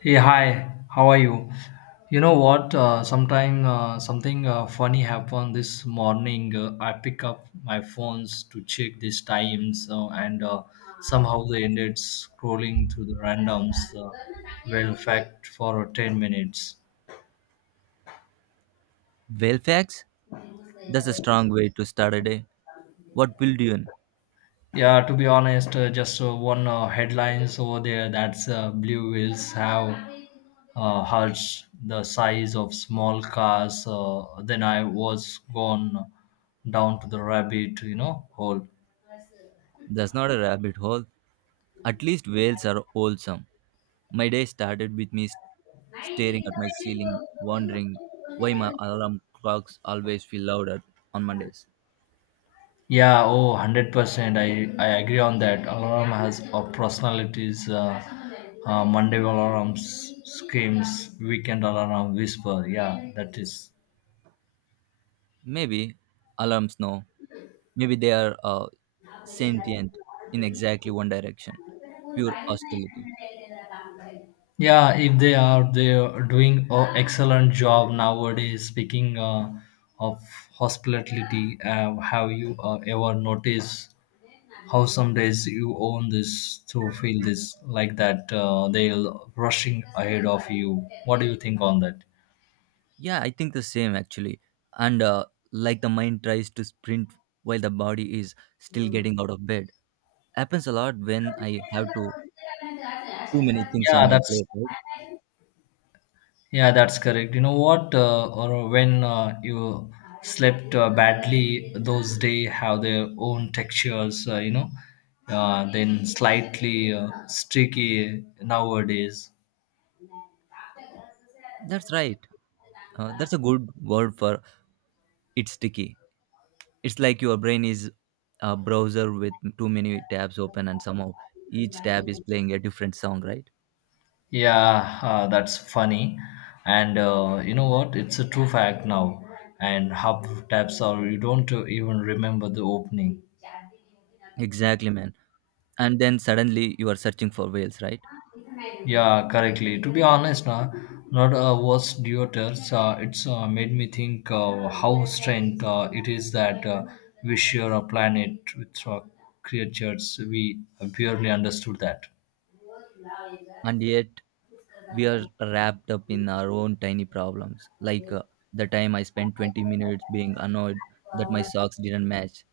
Hey, hi, how are you? You know what? Sometime something funny happened this morning. I pick up my phones to check these times, and somehow they ended scrolling through the randoms. Well, fact for 10 minutes. Fairfax? That's a strong way to start a day. What pulled you in? Yeah, to be honest, just one headlines over there. That's blue whales have herds the size of small cars. Then I was gone down to the rabbit hole. That's not a rabbit hole. At least whales are wholesome. My day started with staring at my ceiling, wondering why my alarm clocks always feel louder on Mondays. Yeah, oh, 100%. I agree on that. Alarm has a personalities, Monday alarms, screams, weekend alarm, whisper. Yeah, that is. Maybe alarms know. Maybe they are sentient in exactly one direction. Pure hostility. Yeah, if they are, they are doing an excellent job nowadays. Speaking of hospitality, have you ever noticed how some days you own this to feel this like that they'll rushing ahead of you? What do you think on that? Yeah, I think the same actually. And Like the mind tries to sprint while the body is still getting out of bed. Happens a lot when I have to too many things on Yeah, my that's plate. Right? Yeah, that's correct. You know what? Or when you slept badly, those day have their own textures. Then slightly streaky nowadays. That's right. That's a good word for it's sticky. It's like your brain is a browser with too many tabs open, and somehow each tab is playing a different song. Right? Yeah, that's funny. And you know what? It's a true fact now. And half taps are you don't even remember the opening. Exactly, man. And then suddenly you are searching for whales, right? Yeah, correctly. To be honest, na not was Deuters. It's made me think how strange it is that we share a planet with creatures we barely understood that. And yet we are wrapped up in our own tiny problems, like the time I spent 20 minutes being annoyed that my socks didn't match.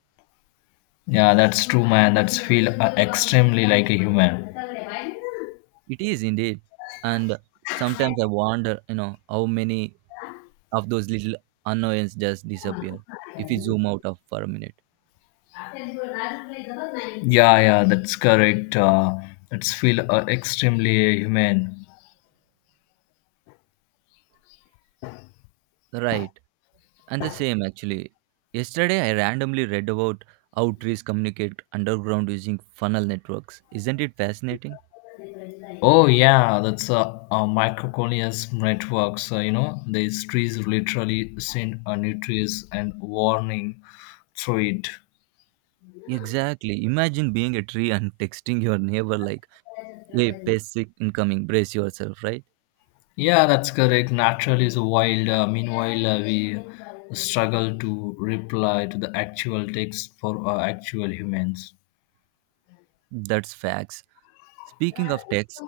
Yeah, that's true, man. That's feel extremely like a human. It is indeed. And sometimes I wonder, you know, how many of those little annoyances just disappear if we zoom out of for a minute. Yeah, yeah, that's correct. It's feel extremely human. Right. And the same actually. Yesterday I randomly read about how trees communicate underground using funnel networks. Isn't it fascinating? Oh yeah, that's a microcolonial network. So you know these trees literally send a nutrients and warning through it. Exactly. Imagine being a tree and texting your neighbor like a basic incoming. Brace yourself, right? Yeah, that's correct. Natural is wild. Meanwhile, we struggle to reply to the actual text for actual humans. That's facts. Speaking of text,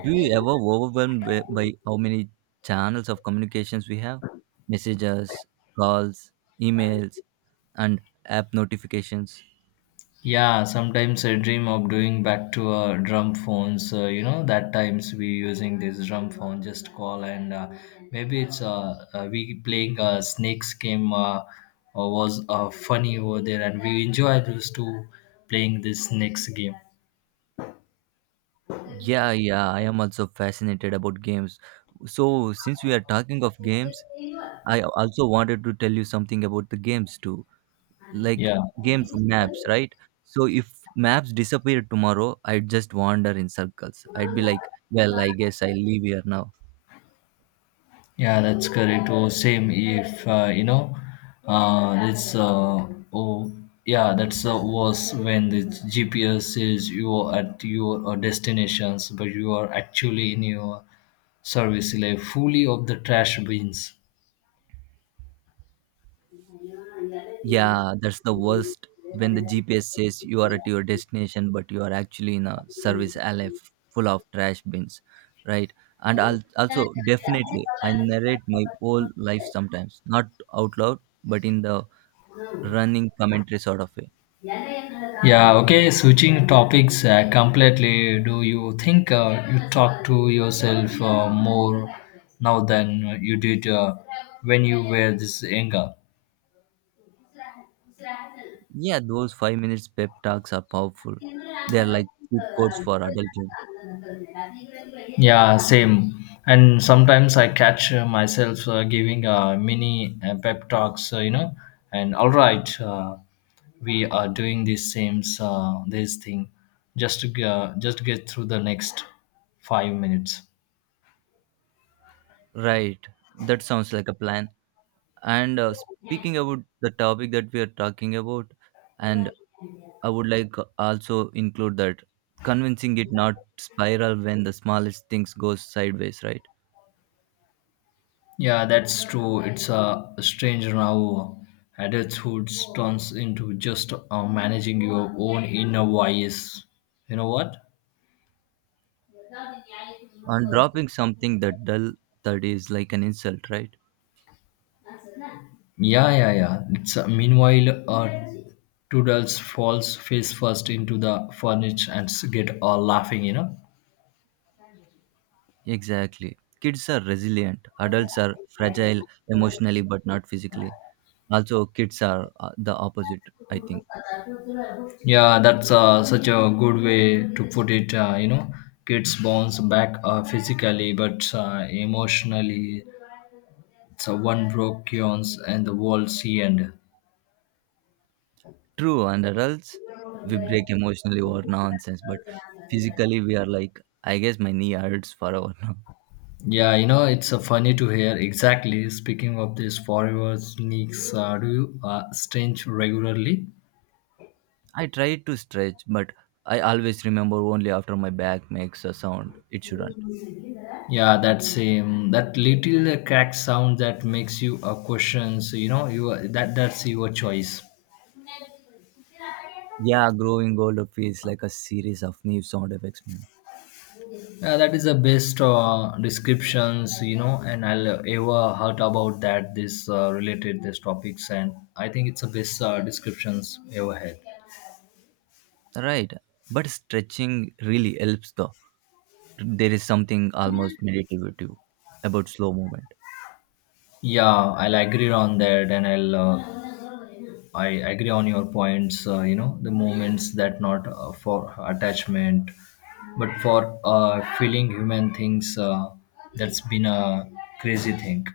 do you ever overwhelmed by how many channels of communications we have? Messages, calls, emails, and app notifications. Yeah, sometimes I dream of doing back to drum phones. You know, that times we using this drum phone, just call and maybe it's we playing a snakes game was funny over there, and we enjoy those two playing this snakes game. Yeah, yeah, I am also fascinated about games. So since we are talking of games, I also wanted to tell you something about the games too, like Yeah. games and maps, right? So if maps disappear tomorrow, I'd just wander in circles. I'd be like, well, I guess I leave here now. Yeah, that's correct. Oh, same if you know, it's oh yeah, that's was when the GPS says you are at your destinations, but you are actually in your service like fully of the trash bins. Yeah, that's the worst when the GPS says you are at your destination, but you are actually in a service alley full of trash bins, right? And I'll also definitely I narrate my whole life sometimes, not out loud, but in the running commentary sort of way. Yeah, okay, switching topics completely. Do you think you talk to yourself more now than you did when you were this younger? Yeah, those 5 minutes pep talks are powerful. They are like cheat codes for adulthood. Yeah, same. And sometimes I catch myself giving mini pep talks, you know, and all right, we are doing this same this thing just to just get through the next 5 minutes. Right. That sounds like a plan. And speaking about the topic that we are talking about, and I would like also include that convincing it not spiral when the smallest things goes sideways, right? Yeah, that's true. It's strange how Adulthood turns into just managing your own inner voice. You know what? And dropping something that dull, that is like an insult, right? Yeah, yeah, yeah. It's, meanwhile, Toodles falls face first into the furniture and get all laughing, you know. Exactly. Kids are resilient. Adults are fragile emotionally but not physically. Also, kids are the opposite, I think. Yeah, that's such a good way to put it. You know, kids bounce back physically, but emotionally, it's a one broke yawns and the world see end. True, and adults, we break emotionally over nonsense, but physically we are like, I guess my knee hurts forever now. Yeah, you know, it's funny to hear. Exactly. Speaking of this forever sneaks, do you stench regularly? I try to stretch, but I always remember only after my back makes a sound. It shouldn't. Yeah, that same that little crack sound that makes you question. So you know, you that's your choice. Yeah, growing older feels like a series of new sound effects, man. Yeah, that is the best descriptions you know, and I'll ever heard about that. This related this topics, and I think it's the best descriptions ever had. Right, but stretching really helps though. There is something almost meditative about slow movement. Yeah, I'll agree on that, and I agree on your points. You know, the moments that not for attachment, but for feeling human things. That's been a crazy thing.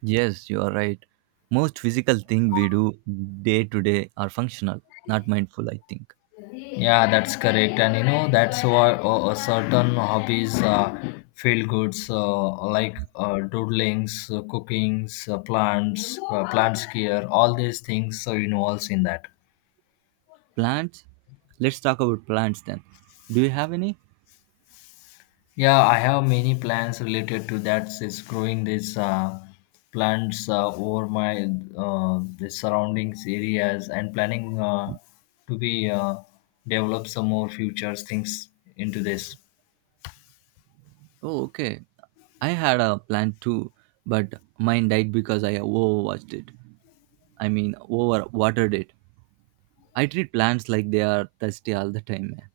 Yes, you are right. Most physical thing we do day to day are functional, not mindful, I think. Yeah, that's correct. And you know, that's why certain hobbies, feel goods, like doodlings, cookings, plants, plants care, all these things involves in that. Plants? Let's talk about plants then. Do you have any? Yeah, I have many plans related to that. Is growing these plants over my the surroundings areas and planning to be develop some more future things into this. Oh, okay. I had a plant too, but mine died because I overwatched it. I mean, over watered it. I treat plants like they are thirsty all the time, man.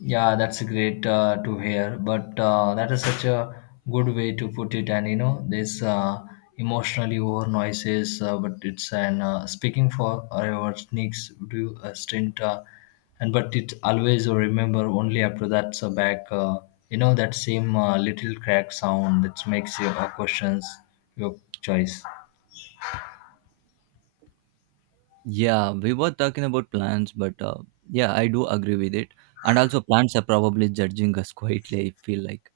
Yeah, that's great to hear. But that is such a good way to put it. And you know, this emotionally over noises, but it's an speaking for our sneaks do a stint. And but it always remember only after that's back. You know that same little crack sound that makes your questions your choice. Yeah, we were talking about plants, but yeah, I do agree with it. And also, plants are probably judging us quietly, I feel like.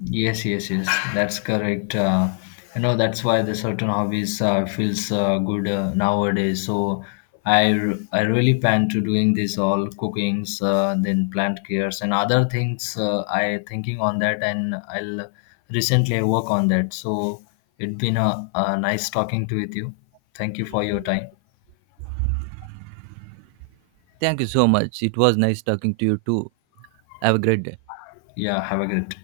Yes, yes, yes. That's correct. You know, that's why the certain hobbies feels good nowadays. So I really plan to doing this all cookings, then plant cares and other things. I thinking on that, and I'll recently I work on that. So it's been a nice talking to with you. Thank you for your time. Thank you so much. It was nice talking to you too. Have a great day. Yeah, have a great.